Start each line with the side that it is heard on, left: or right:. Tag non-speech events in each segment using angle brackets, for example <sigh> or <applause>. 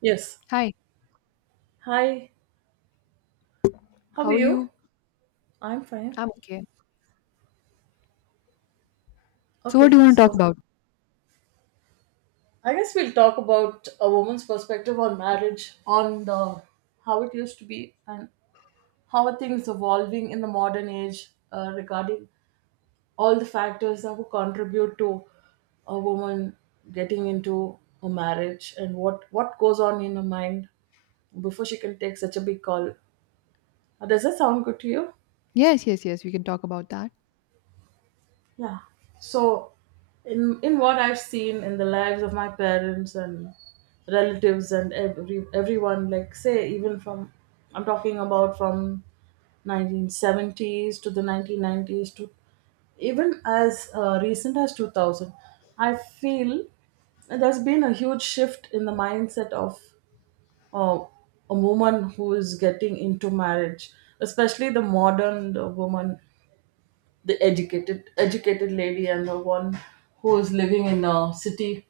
right: Yes.
left: Hi,
right: Hi. How
left: how
right: are
left: are
right: you?
left: you?
right: I'm fine.
left: I'm okay. So, what
right: Okay,
left: do you want to talk
right: so
left: about?
right: I guess we'll talk about a woman's perspective on marriage, on the how it used to be, and how are things evolving in the modern age regarding all the factors that would contribute to a woman getting into a marriage and what goes on in her mind before she can take such a big call. Does that sound good to you?
left: Yes, yes, yes, we can talk about that.
right: Yeah. So, in what I've seen in the lives of my parents and relatives and everyone, like say even from, I'm talking about from 1970s to the 1990s to even as recent as 2000, I feel there's been a huge shift in the mindset of uh, a woman who is getting into marriage, especially the modern woman, the educated lady and the one who is living in a city.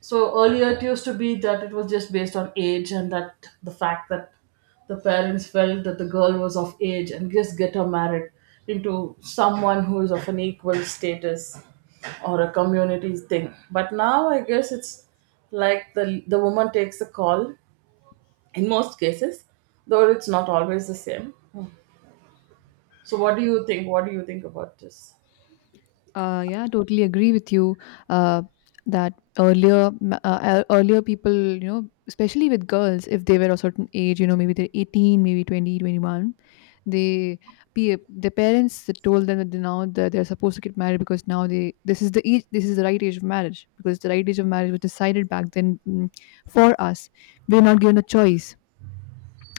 right: So earlier it used to be that it was just based on age and that the fact that the parents felt that the girl was of age and just get her married into someone who is of an equal status or a community thing, but now I guess it's like the woman takes the call in most cases, though it's not always the same. So what do you think, what do you think about this?
left: Yeah, totally agree with you uh, that earlier, earlier people, you know, especially with girls, if they were a certain age, you know, maybe they're 18, maybe 20, 21, they, their parents told them that they now that they're supposed to get married because this is the age, this is the right age of marriage because the right age of marriage was decided back then for us. We're not given a choice.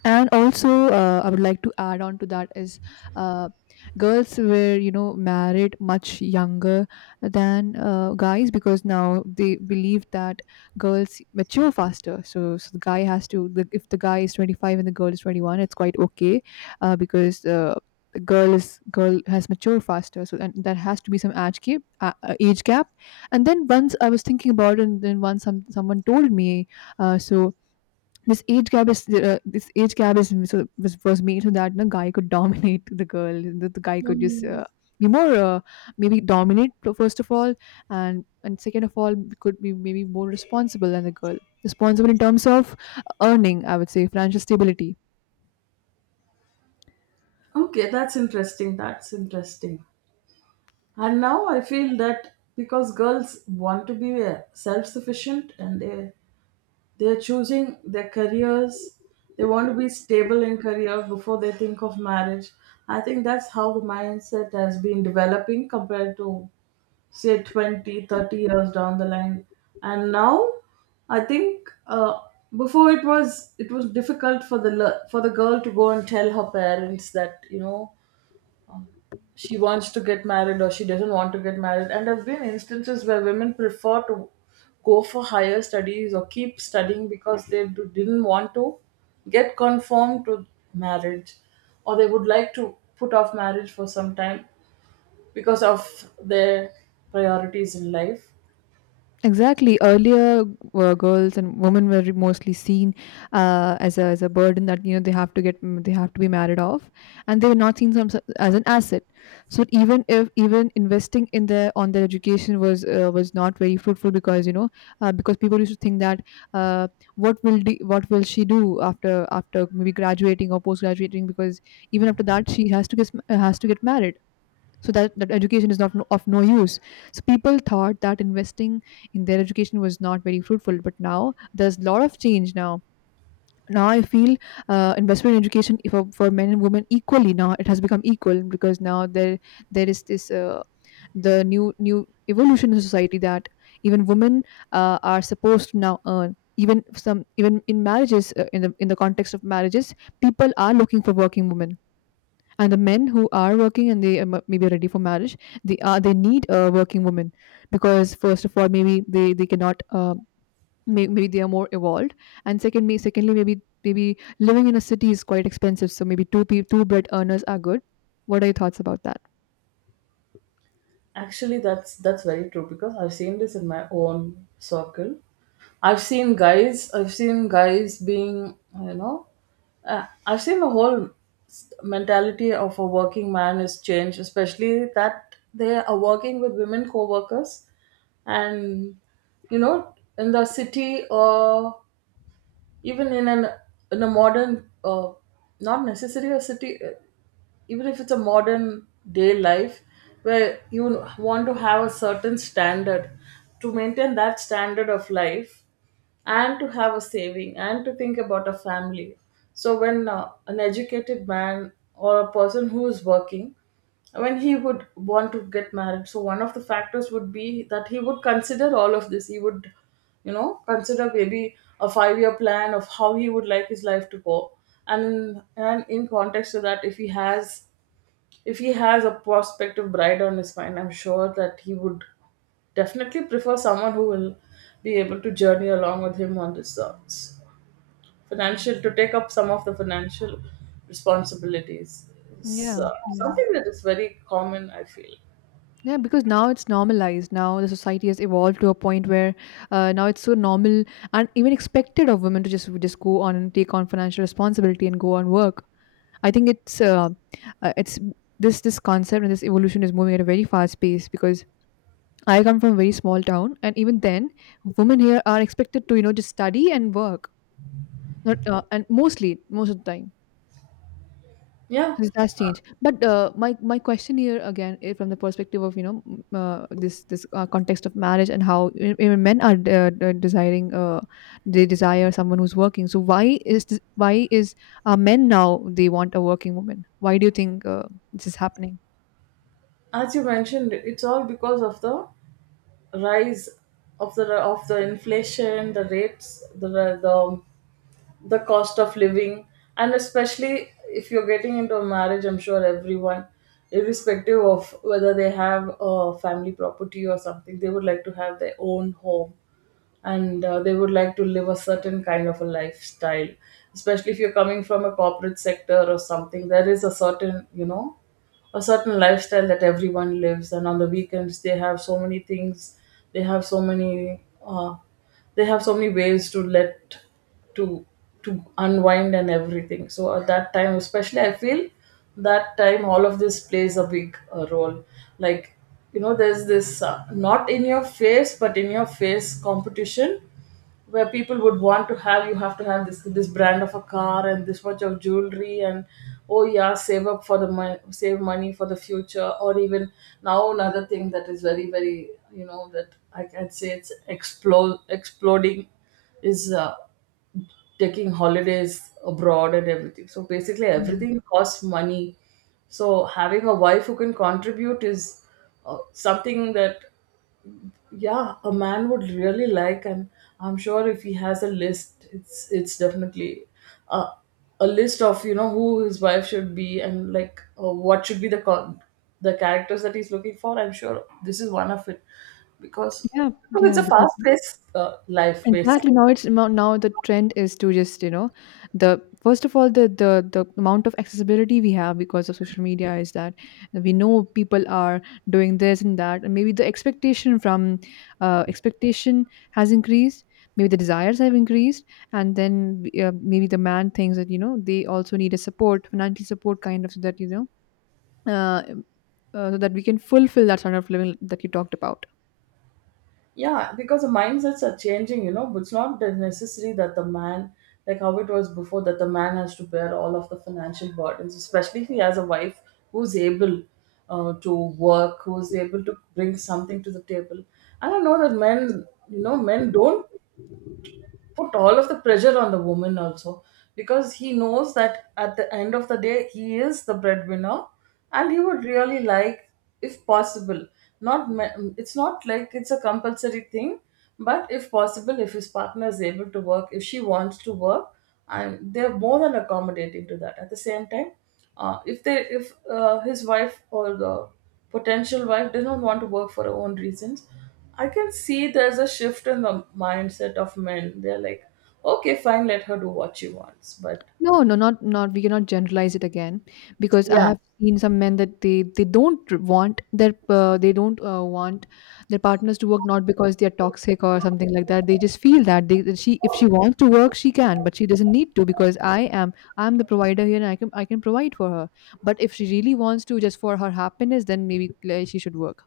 left: And also I would like to add on to that is uh, girls were, you know, married much younger than guys, because now they believe that girls mature faster, so the guy has if the guy is 25 and the girl is 21, it's quite okay, because the girl has matured faster. So and that has to be some age gap, age gap. And then once I was thinking about it, and then once someone told me, so this age gap is, this age gap is so was made so that the guy could dominate the girl. The guy could just
right: Hmm.
left: be more, maybe dominate, first of all. And second of all, could be maybe more responsible than the girl, responsible in terms of earning, I would say financial stability.
right: Okay, that's interesting. That's interesting. And now I feel that because girls want to be self-sufficient, and they're choosing their careers, they want to be stable in career before they think of marriage. I think that's how the mindset has been developing compared to say 20, 30 years down the line. And now I think before it was difficult for the for the girl to go and tell her parents that, you know, she wants to get married or she doesn't want to get married. And there have been instances where women prefer to go for higher studies or keep studying because they didn't want to get conformed to marriage, or they would like to put off marriage for some time because of their priorities in life.
left: Exactly. Earlier, girls and women were mostly seen as a burden, that, you know, they have to they have to be married off, and they were not seen as an asset. So even if, even investing in their, on their education was, was not very fruitful, because, you know, because people used to think that uh, what will she do after, after maybe graduating or post graduating, because even after that she has to get married, so that that education is not no- of no use. So people thought that investing in their education was not very fruitful, but now there's a lot of change now. Now I feel investment in education for men and women equally, now it has become equal, because now there is this, the new evolution in society, that even women, are supposed to now earn, even some, even in marriages, in the, in the context of marriages, people are looking for working women. And the men who are working and they, maybe are ready for marriage, they need a working woman, because first of all, maybe they cannot. Maybe they are more evolved, and second, secondly, maybe, maybe living in a city is quite expensive. So maybe two bread earners are good. What are your thoughts about that?
right: Actually, that's very true, because I've seen this in my own circle. I've seen guys being, you know, I've seen the whole mentality of a working man is changed, especially that they are working with women co-workers, and you know, in the city or even in an in a modern, not necessarily a city, even if it's a modern day life where you want to have a certain standard, to maintain that standard of life and to have a saving and to think about a family. So when an educated man or a person who is working, when he would want to get married, so one of the factors would be that he would consider all of this. He would, you know, consider maybe a 5 year plan of how he would like his life to go, and in context to that, if he has a prospective bride on his mind, I'm sure that he would definitely prefer someone who will be able to journey along with him on this financial, to take up some of the financial responsibilities is
left: Yeah, yeah,
right: something that is very common, I feel.
left: yeah. Because now it's normalized. Now the society has evolved to a point where, now it's so normal and even expected of women to just go on and take on financial responsibility and go and work. I think it's, it's this concept and this evolution is moving at a very fast pace, because I come from a very small town, and even then, women here are expected to, you know, just study and work, not and mostly most of the time.
right: Yeah,
left: So that's changed. But my my question here again, is from the perspective of, you know, this, context of marriage and how, even men are, desiring, they desire someone who's working. So why is this, why is, men now, they want a working woman? Why do you think this is happening?
right: as you mentioned, it's all because of the rise of the inflation, the rates, the the cost of living, and especially if you're getting into a marriage, I'm sure everyone, irrespective of whether they have a family property or something, they would like to have their own home, and they would like to live a certain kind of a lifestyle, especially if you're coming from a corporate sector or something. There is a certain, you know, a certain lifestyle that everyone lives, and on the weekends they have so many things, they have so many they have so many ways to let to to unwind and everything. So at that time especially I feel that time all of this plays a big role. Like, you know, there's this not in your face but in your face competition, where people would want to have you have to have this brand of a car and this much of jewelry, and oh yeah, save up for the money, save money for the future, or even now another thing that is very very, you know, that I can say it's explode exploding is taking holidays abroad and everything. So basically
left: Mm.
right: everything costs money. So having a wife who can contribute is something that, yeah, a man would really like. And I'm sure if he has a list, it's definitely a, a list of, you know, who his wife should be, and like, what should be the the characters that he's looking for. I'm sure this is one of it, because
left: Yeah,
right: because it's
left: yeah,
right: a
left: because
right: fast paced life basically.
left: exactly, now it's, now the trend is to just, you know, the first of all, the the amount of accessibility we have because of social media is that we know people are doing this and that, and maybe the expectation from, expectation has increased, maybe the desires have increased. And then maybe the man thinks that, you know, they also need a support, financial support kind of, so that, you know, uh, so that we can fulfill that sort of living that you talked about.
right: Yeah, because the mindsets are changing, you know, but it's not that necessary that the man, like how it was before, that the man has to bear all of the financial burdens, especially if he has a wife who's able to work, who's able to bring something to the table. And I know that men, you know, men don't put all of the pressure on the woman also, because he knows that at the end of the day he is the breadwinner, and he would really like, if possible, not ma- it's not like it's a compulsory thing, but if possible, if his partner is able to work, if she wants to work, and they're more than accommodating to that. At the same time, if they if his wife or the potential wife does not want to work for her own reasons, I can see there's a shift in the mindset of men. They're like, okay, fine, let her do what she wants. But
left: No, no, not, not we cannot generalize it again, because I
right: yeah,
left: have seen some men that they don't want their, they don't want their partners to work, not because they are toxic or something like that. They just feel that they that she, if she wants to work she can, but she doesn't need to, because I'm the provider here and I can provide for her. But if she really wants to, just for her happiness, then maybe she should work.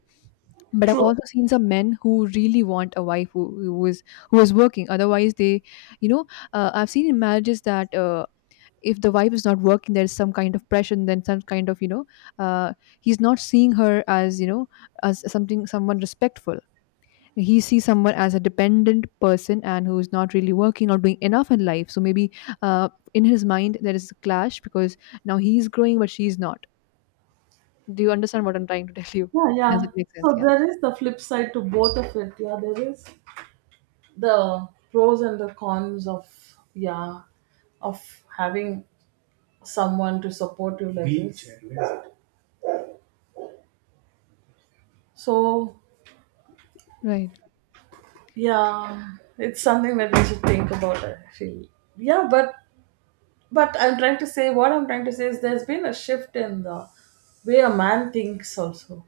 left: But I've
right: true.
left: also seen some men who really want a wife who is, who is working. Otherwise, they, you know, I've seen in marriages that, if the vibe is not working, there's some kind of pressure, and then some kind of, you know, uh, he's not seeing her as, you know, as something someone respectful. He sees someone as a dependent person and who's not really working or doing enough in life. So maybe in his mind there is a clash, because now he's growing but she's not. Do you understand what I'm trying to tell you?
right: Yeah,
left: Does
right: yeah.
left: it make sense?
right: So
left: Yeah,
right: there is the flip side to both of it. Yeah, there is the pros and the cons of, yeah, of having someone to support you like this. So
left: right,
right: yeah, it's something that we should think about, I feel. Yeah, but I'm trying to say, what I'm trying to say is there's been a shift in the way a man thinks also.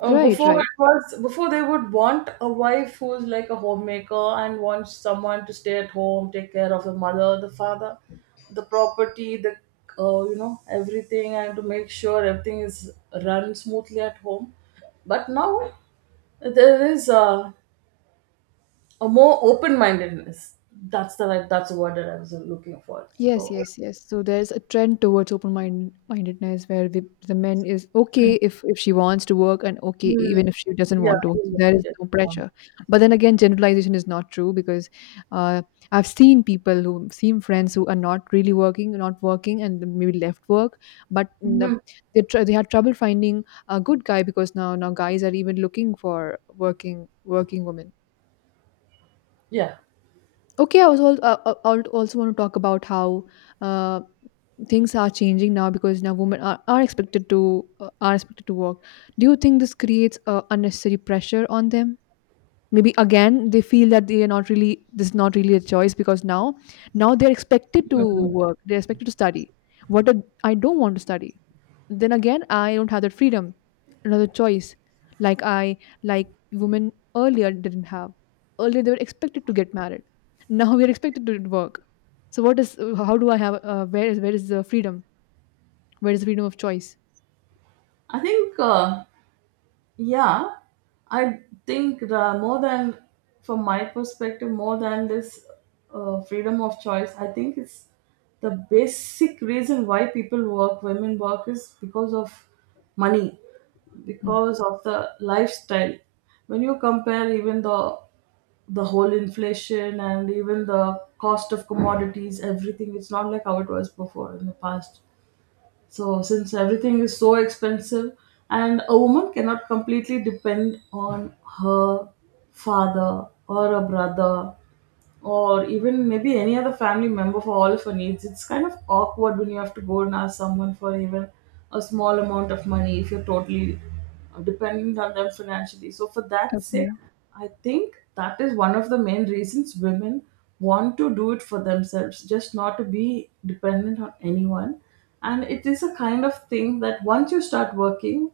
left: right,
right: Before
left: right.
right: it was before they would want a wife who's like a homemaker and wants someone to stay at home, take care of the mother, the father, the property, the you know everything, and to make sure everything is run smoothly at home. But now there is a more open mindedness. That's the right. That's the word that I was looking for.
left: Yes,
right: So
left: yes, yes. So there's a trend towards open mindedness, where the men is okay if she wants to work, and okay
right: mm.
left: even if she doesn't
right: Yeah,
left: want to work. So
right: yeah,
left: there
right: she
left: is
right: did.
left: no
right: Um,
left: pressure. But then again, generalization is not true, because uh, I've seen people who seen friends who are not really working, not working, and then maybe left work. But in the,
right: Mhm.
left: they had trouble finding a good guy, because now, now guys are even looking for working, working women.
right: Yeah.
left: Okay, I was also want to talk about how, uh, things are changing now, because now women are expected to, are expected to work. Do you think this creates unnecessary pressure on them? Maybe again they feel that they are not really, this is not really a choice, because now, now they're expected to work. They're expected to study. What I don't want to study, then again I don't have that freedom, another choice, like I, like women earlier didn't have. Earlier they were expected to get married, now we are expected to work. So what is, how do I have, where is, where is the freedom, where is the freedom of choice?
right: I think, yeah, I think the more than, from my perspective, more than this freedom of choice, I think it's the basic reason why people work, women work, is because of money,
left: Mm.
right: because of the lifestyle. When you compare even the whole inflation and even the cost of commodities, everything. It's not like how it was before in the past. So, since everything is so expensive, and a woman cannot completely depend on her father or a brother or even maybe any other family member for all of her needs. It's kind of awkward when you have to go and ask someone for even a small amount of money if you're totally dependent on them financially. So, for that sake,
left: Okay.
right: I think that is one of the main reasons women want to do it for themselves, just not to be dependent on anyone. And it is a kind of thing that once you start working,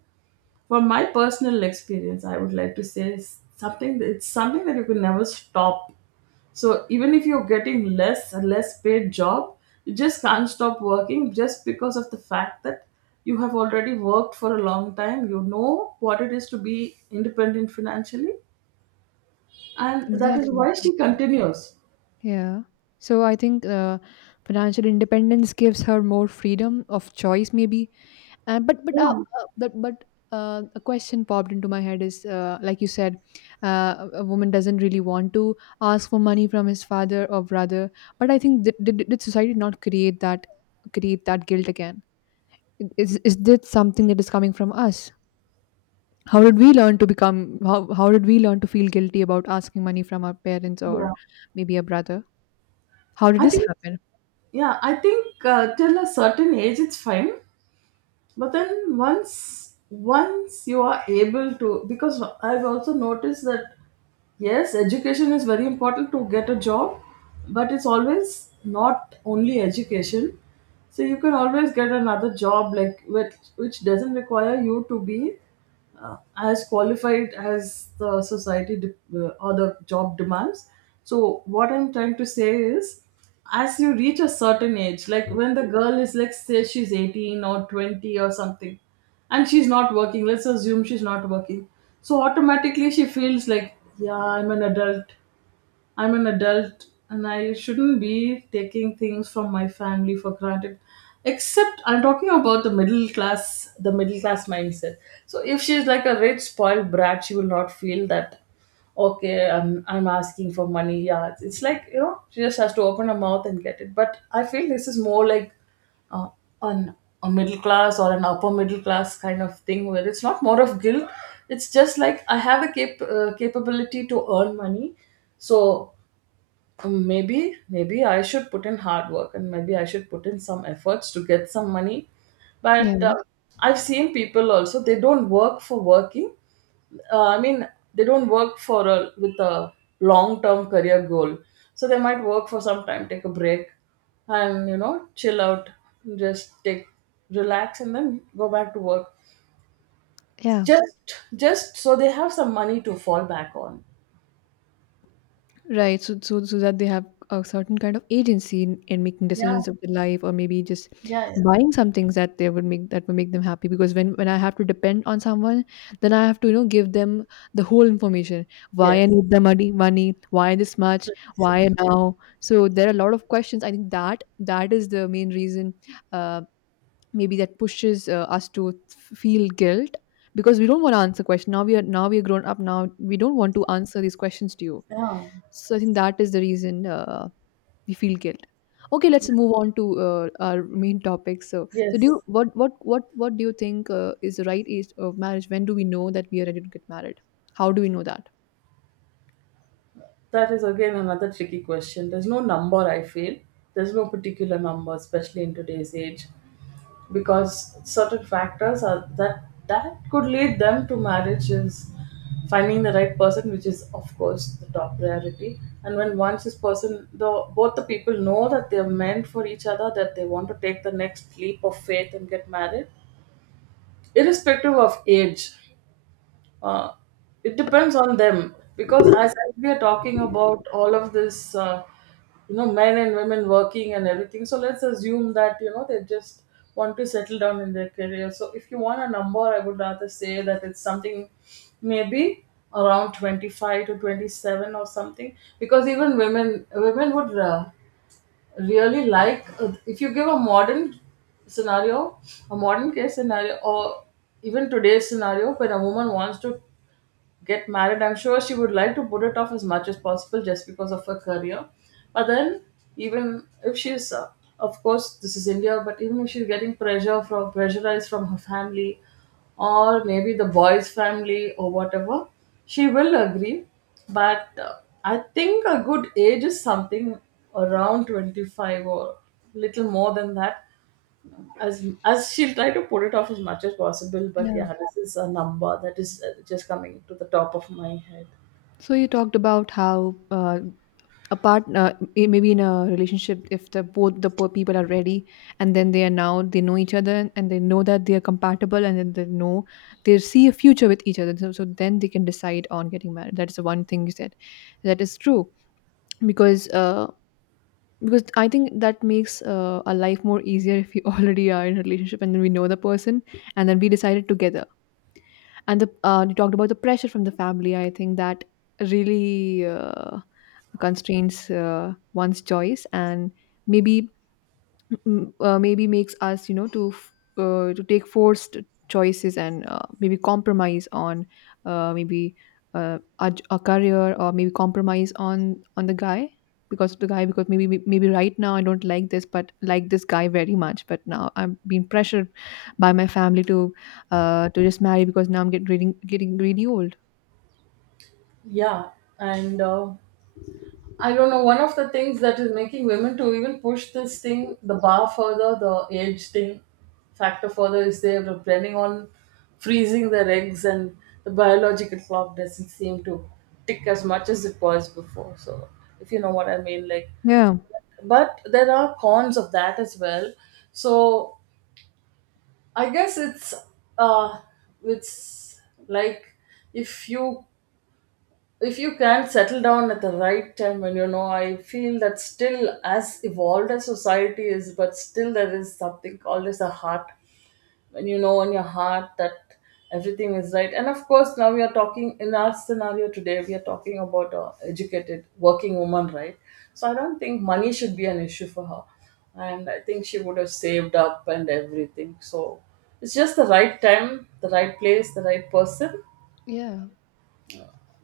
right: from my personal experience I would like to say is something that it's something that you can never stop. So even if you're getting less a less paid job, you just can't stop working, just because of the fact that you have already worked for a long time. You know what it is to be independent financially, and that is
left: Exactly,
right: why she
left: exactly.
right: continues.
left: Yeah, so I think financial independence gives her more freedom of choice maybe. And
right: Yeah,
left: but a question popped into my head is, like you said, a woman doesn't really want to ask for money from his father or brother. But I think, did society not create that, create that guilt again? Is this something that is coming from us? How did we learn to become? How did we learn to feel guilty about asking money from our parents or
right: yeah,
left: maybe a brother? How did
right: I
left: this
right: think,
left: happen?
right: yeah, I think till a certain age it's fine, but then once you are able to, because I've also noticed that yes, education is very important to get a job, but it's always not only education. So you can always get another job like which doesn't require you to be as qualified as the society or the job demands. So, what I'm trying to say is, as you reach a certain age, like when the girl is, like, say she's 18 or 20 or something, and she's not working, let's assume she's not working. So, automatically she feels like, yeah, I'm an adult. I'm an adult and I shouldn't be taking things from my family for granted. Except I'm talking about the middle class mindset. So if she's like a rich spoiled brat, she will not feel that okay, I'm asking for money. Yeah, it's like she just has to open her mouth and get it. But I feel this is more like uh, an a middle class or an upper middle class kind of thing where it's not more of guilt. It's just like I have a capability to earn money, so maybe I should put in hard work and maybe I should put in some efforts to get some money,
left: Yeah,
right: but I've seen people also they don't work for working, I mean they don't work for with a long term career goal. So they might work for some time, take a break and chill out, just take, relax and then go back to work,
left: yeah.
right: just so they have some money to fall back on.
left: Right. So, so, so that they have a certain kind of agency in making
right: Yeah,
left: decisions of their life, or maybe just
right: yeah,
left: buying some things that they would make that would make them happy. Because when I have to depend on someone, then I have to, you know, give them the whole information.
right: yeah,
left: Why I need money. Why this much? Why
right: yes,
left: now? So there are a lot of questions. I think that, that is the main reason. Uh, Maybe that pushes us to feel guilt because we don't want to answer questions. Now we are grown up. Now we don't want to answer these questions to you.
right: yeah.
left: So I think that is the reason we feel guilt. Okay, let's move on to our main topic. So do
right: Yes,
left: you, what do you think is the right age of marriage? When do we know that we are ready to get married? How do we know that?
right: that is again another tricky question. There's no number, I feel. There's no particular number, especially in today's age, because certain factors are that could lead them to marriage is finding the right person, which is of course the top priority. And when once this person, the both the people know that they're meant for each other, that they want to take the next leap of faith and get married, irrespective of age. uh, it depends on them because as we are talking about all of this, you know, men and women working and everything, so let's assume that you know they just want to settle down in their career. So if you want a number, I would rather say that it's something maybe around 25 to 27 or something, because even women would, really like, if you give a modern scenario, a modern case scenario, or even today's scenario when a woman wants to get married. I'm sure she would like to put it off as much as possible just because of her career. But then, even if she's, of course, this is India, but even if she's getting pressure from, pressurized from her family, or maybe the boy's family or whatever, she will agree. But I think a good age is something around 25, or little more than that, as she'll try to put it off as much as possible. But
left: Yeah,
right: yeah, this is a number that is, just coming to the top of my head.
left: so you talked about how, uh, a part, maybe in a relationship, if the both the poor people are ready, and then they are, now they know each other and they know that they are compatible, and then they know they see a future with each other, so then they can decide on getting married. That's the one thing you said. That is true, because uh, because I think that makes a life more easier if we <laughs> already are in a relationship and then we know the person and then we decided together. And the, you talked about the pressure from the family. I think that really constrains one's choice and maybe, maybe makes us, you know, to to take forced choices, and maybe compromise on maybe a career, or maybe compromise on the guy. Because maybe, maybe right now I don't like this, but like this guy very much, but now I'm being pressured by my family to uh, to just marry, because now I'm getting, getting really old.
right: Yeah, and I don't know, one of the things that is making women to even push this thing, the bar further, the age thing factor further, is they're planning on freezing their eggs, and the biological clock doesn't seem to tick as much as it was before. So if you know what I mean, like,
left: Yeah,
right: but there are cons of that as well. So I guess uh it's like, if you, if you can settle down at the right time, and you know, I feel that still, as evolved as society is, but still there is something called as a heart. When you know in your heart that everything is right, and of course now we are talking in our scenario, today we are talking about a educated working woman, right? So I don't think money should be an issue for her, and I think she would have saved up and everything. So it's just the right time, the right place, the right person
left: yeah.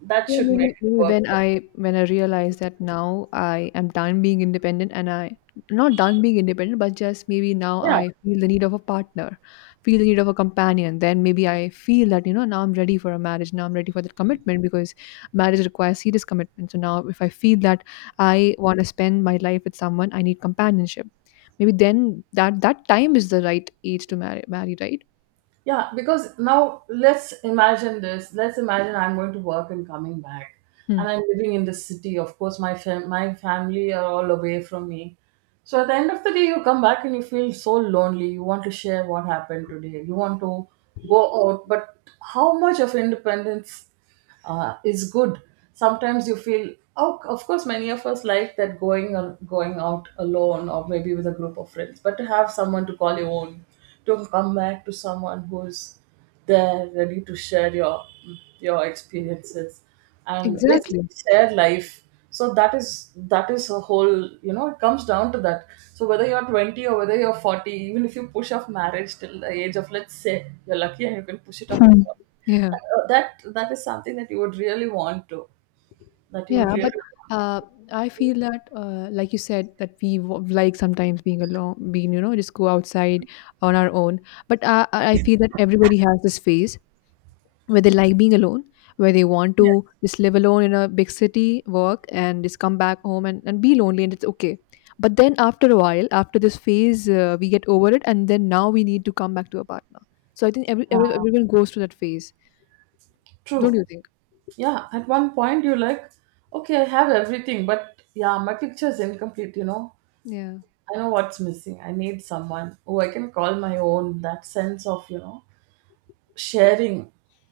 right: that
left: Yeah,
right: should make
left: maybe,
right: it work.
left: when I, when I realize that now I am done being independent, and I, not done being independent, but just maybe now
right: Yeah.
left: I feel the need of a partner, feel the need of a companion. Then maybe I feel that, you know, now I'm ready for a marriage, now I'm ready for that commitment, because marriage requires serious commitment. So now if I feel that I want to spend my life with someone, I need companionship. Maybe then that time is the right age to marry marry, right?
right: Yeah, because now let's imagine this. Let's imagine I'm going to work and coming back,
left: Hmm.
right: and I'm living in the city. Of course, my my family are all away from me. So at the end of the day, you come back and you feel so lonely. You want to share what happened today. You want to go out, but how much of independence is good. Sometimes you feel, oh, of course, many of us like that, going or going out alone or maybe with a group of friends, but to have someone to call your own, to come back to someone who's there, ready to share your experiences and
left: Exactly.
right: basically share life. So that is a whole, you know, it comes down to that. So whether you're 20 or whether you're 40, even if you push off marriage till the age of, let's say, you're lucky and you can push it off to
left: Hmm.
right: 40,
left: Yeah.
right: that is something that you would really want to, that you would
left: Yeah, but
right: really want.
left: uh, I feel that, like you said, that like sometimes being alone, being, you know, just go outside on our own. But I feel that everybody has this phase where they like being alone, where they want
right: Yeah.
left: to just live alone in a big city, work, and just come back home, and be lonely, and it's okay. But then after a while, after this phase, we get over it, and then now we need to come back to a partner. So I think everyone goes through that phase, don't
right: True.
left: you think?
right: Yeah, at one point you're like, okay, I have everything, but yeah, my picture is incomplete, you know.
left: Yeah.
right: I know what's missing. I need someone who I can call my own, that sense of, you know, sharing,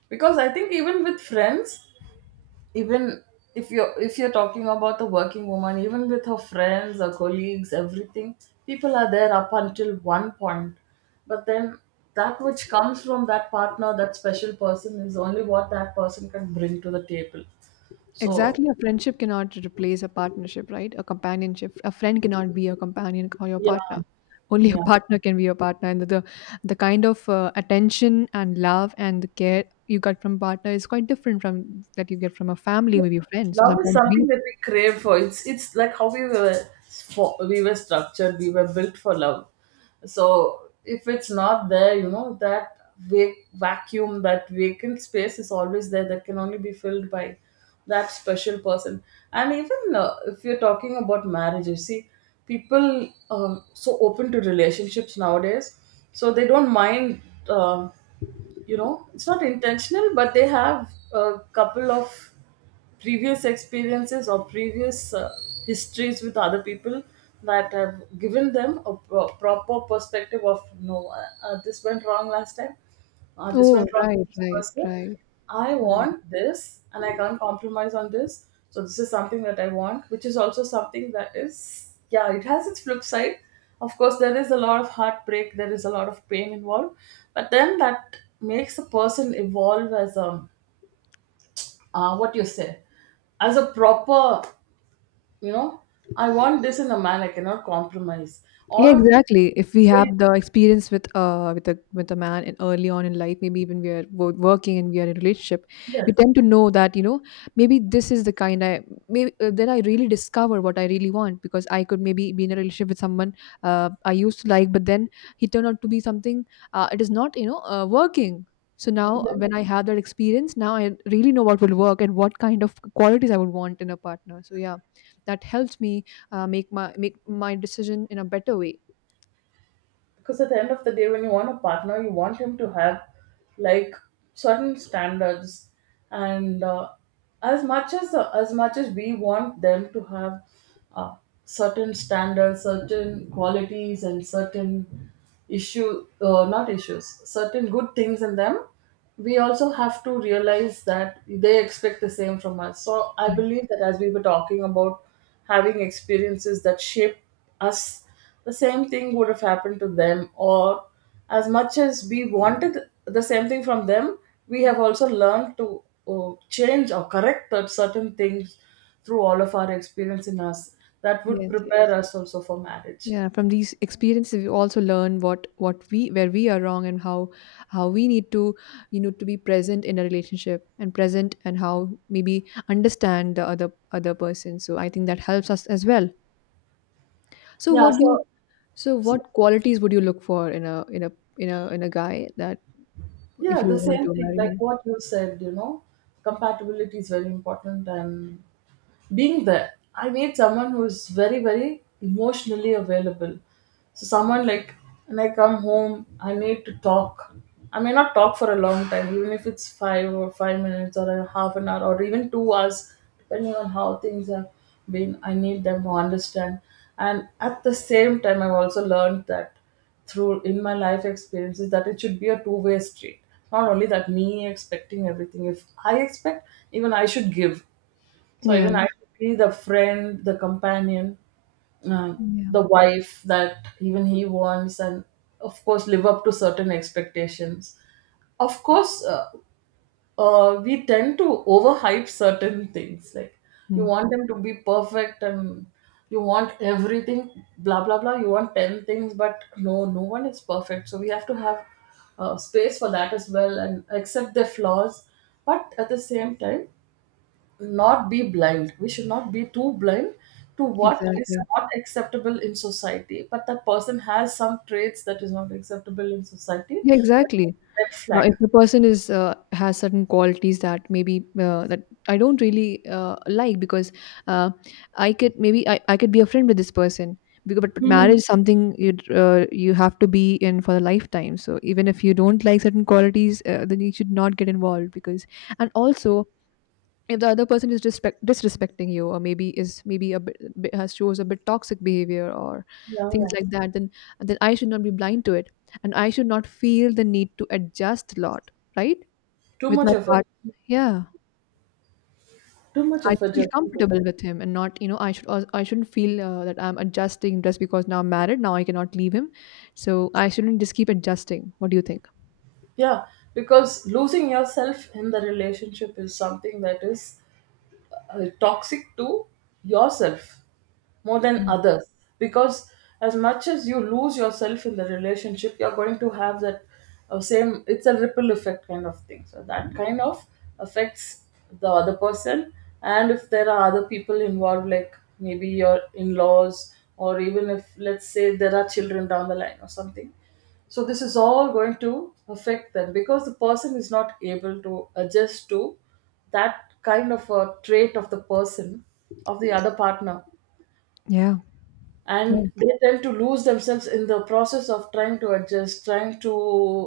right: because I think even with friends, even if you're, if you're talking about the working woman, even with her friends, her colleagues, everything, people are there up until one point, but then that which comes from that partner, that special person, is only what that person can bring to the table. So
left: Exactly. A friendship cannot replace a partnership, right? A companionship. A friend cannot be your companion or your
right: yeah,
left: partner. Only a
right: yeah,
left: partner can be your partner. And the the kind of attention and love and the care you get from partner is quite different from that you get from a family, maybe friends. So
right: love is
left: sometimes we.
right: something that we crave for. It's like how we were, we were structured, we were built for love. So if it's not there, you know, that vacuum, that vacant space is always there, that can only be filled by that special person. And even, if you're talking about marriage, you see people, so open to relationships nowadays, so they don't mind, uh, you know, it's not intentional, but they have a couple of previous experiences or previous, histories with other people that have given them a proper perspective of no, this went wrong last time, this
left: Oh,
right: went wrong with
left: right,
right: this
left: right,
right: person.
left: right,
right: I
left: right.
right: want this and I can't compromise on this. So, this is something that I want, which is also something that is, yeah, it has its flip side. Of course, there is a lot of heartbreak, there is a lot of pain involved, but then that makes a person evolve as a, what you say, as a proper, you know, I want this in a man, I cannot compromise
left: Yeah,
right: all of
left: exactly. If we
right: this.
left: have the experience with a, with a man, and early on in life, maybe even we are working and we are in a relationship, we
right: Yes,
left: tend to know that, you know, maybe this is the kind I, maybe then I really discover what I really want, because I could maybe be in a relationship with someone I used to like, but then he turned out to be something it is not, you know, working. So now when I have that experience, now I really know what will work and what kind of qualities I would want in a partner. So yeah, that helps me make my, make my decision in a better way.
right: because at the end of the day, when you want a partner, you want him to have, like, certain standards, and as much as we want them to have, uh, certain standards, certain qualities and certain issue not issues, certain good things in them, we also have to realize that they expect the same from us. So I
left: Right.
right: believe that, as we were talking about, having experiences that shape us, the same thing would have happened to them, or as much as we wanted the same thing from them, we have also learned to, change or correct that, certain things through all of our experience in us, that would
left: Yes,
right: prepare
left: yes.
right: us also for marriage.
left: Yeah, from these experiences we also learn what we, where we are wrong, and how we need to, you know, to be present in a relationship, and present, and how maybe understand the other, other person. So I think that helps us as well. so
right: Yeah.
left: what do you so
right: So-
left: what qualities would you look for in a, in a in a guy that, if
right: yeah,
left: you
right: the
left: want
right: same
left: to
right: thing
left: marry
right: like
left: him?
right: what you said, you know, compatibility is very important, and being there. I need someone who's very, very emotionally available. So someone like, when I come home, I need to talk. I may not talk for a long time, even if it's five or five minutes, or a half an hour, or even two hours, depending on how things have been. I need them to understand. And at the same time, I've also learned that, through in my life experiences, that it should be a two-way street. Not only that, me expecting everything. If I expect, even I should give. So
left: Yeah.
right: even I should be the friend, the companion, uh, the
left: Yeah.
right: wife that even he wants, and of course live up to certain expectations. Of course, we tend to overhype certain things. Like, you
left: Hmm.
right: want them to be perfect, and you want everything, blah blah blah. You want ten things, but no, no one is perfect. So we have to have, space for that as well, and accept their flaws. But at the same time, not be blind. We should not be too blind to what is
left: Exactly.
right: not acceptable in society. But that person has some traits that is not acceptable in society.
left: Yeah,
right: That
left: exactly.
right: is red flag.
left: If the person is has certain qualities that maybe that I don't really like, because uh, I could maybe, I could be a friend with this person because, but
right: Hmm.
left: marriage is something you you have to be in for a lifetime. So even if you don't like certain qualities then you should not get involved because, and also if the other person is disrespecting you, or maybe is maybe a has shows a bit toxic behavior or
right: Yeah,
left: things
right: yeah.
left: like that, then I should not be blind to it, and I should not feel the need to adjust a lot, right,
right: Too
left: with
right: much
left: my
right: effort.
left: part. Yeah.
right: Too much
left: I should
right: effort.
left: feel
right: Just
left: comfortable
right: because.
left: with him and not, you know, I should, I shouldn't feel that I'm adjusting just because now I'm married, now I cannot leave him. So I shouldn't just keep adjusting. What do you think?
right: Yeah, because losing yourself in the relationship is something that is, toxic to yourself, more than
left: Mm.
right: others, because as much as you lose yourself in the relationship, you're going to have that, same, it's a ripple effect kind of thing. So that kind of affects the other person, and if there are other people involved, like maybe your in-laws, or even if let's say there are children down the line or something, so this is all going to affect them, because the person is not able to adjust to that kind of a trait of the person, of the other partner,
left: Yeah.
right: and they tend to lose themselves in the process of trying to adjust, trying to,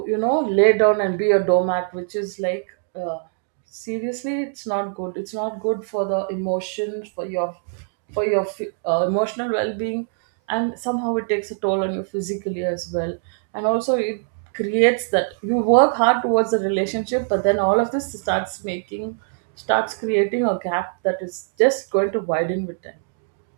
right: you know, lay down and be a doormat, which is like, uh, seriously, it's not good, it's not good for the emotions, for your emotional well-being, and somehow it takes a toll on you physically as well. And also it creates that, you work hard towards the relationship, but then all of this starts creating a gap that is just going to widen with time.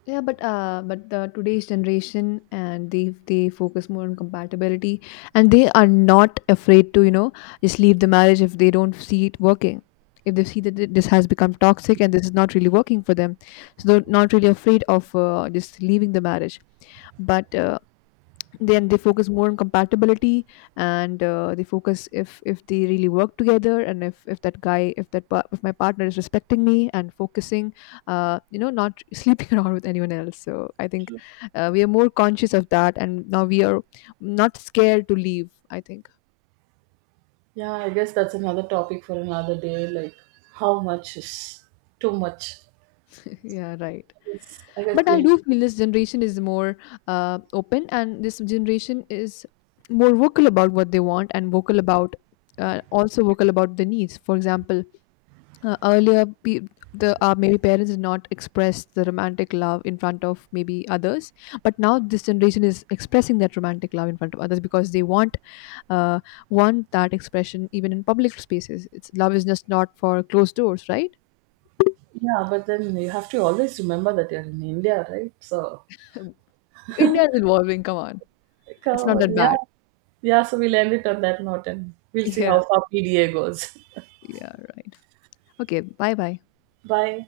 left: Yeah, but the today's generation, and they focus more on compatibility, and they are not afraid to, you know, just leave the marriage if they don't see it working, if they see that this has become toxic and this is not really working for them, so they're not really afraid of just leaving the marriage. But then they focus more on compatibility, and they focus, if they really work together, and if that guy, if that if my partner is respecting me and focusing uh, you know, not <laughs> sleeping around with anyone else. So I think we are more conscious of that, and now we are not scared to leave, I think.
right: Yeah, I guess that's another topic for another day. Like, how much is too much?
left: <laughs> Yeah, right.
right: Yes, I guess
left: But I
right: we'll.
left: do feel this generation is more open, and this generation is more vocal about what they want, and vocal about also vocal about the needs. For example, earlier pe- the maybe parents did not express the romantic love in front of maybe others, but now this generation is expressing that romantic love in front of others because they uh, want that expression even in public spaces. It's love is just not for closed doors, right?
right: Yeah, but then you have to always remember that you're in India, right? So,
left: <laughs> India is evolving, come on.
right: like, come
left: It's not
right: on.
left: that
right: Yeah.
left: bad.
right: Yeah, so we'll end it on that note and we'll see
left: Yeah.
right: how far PDA goes.
left: Yeah, right. Okay, bye bye.
right: <laughs> Bye.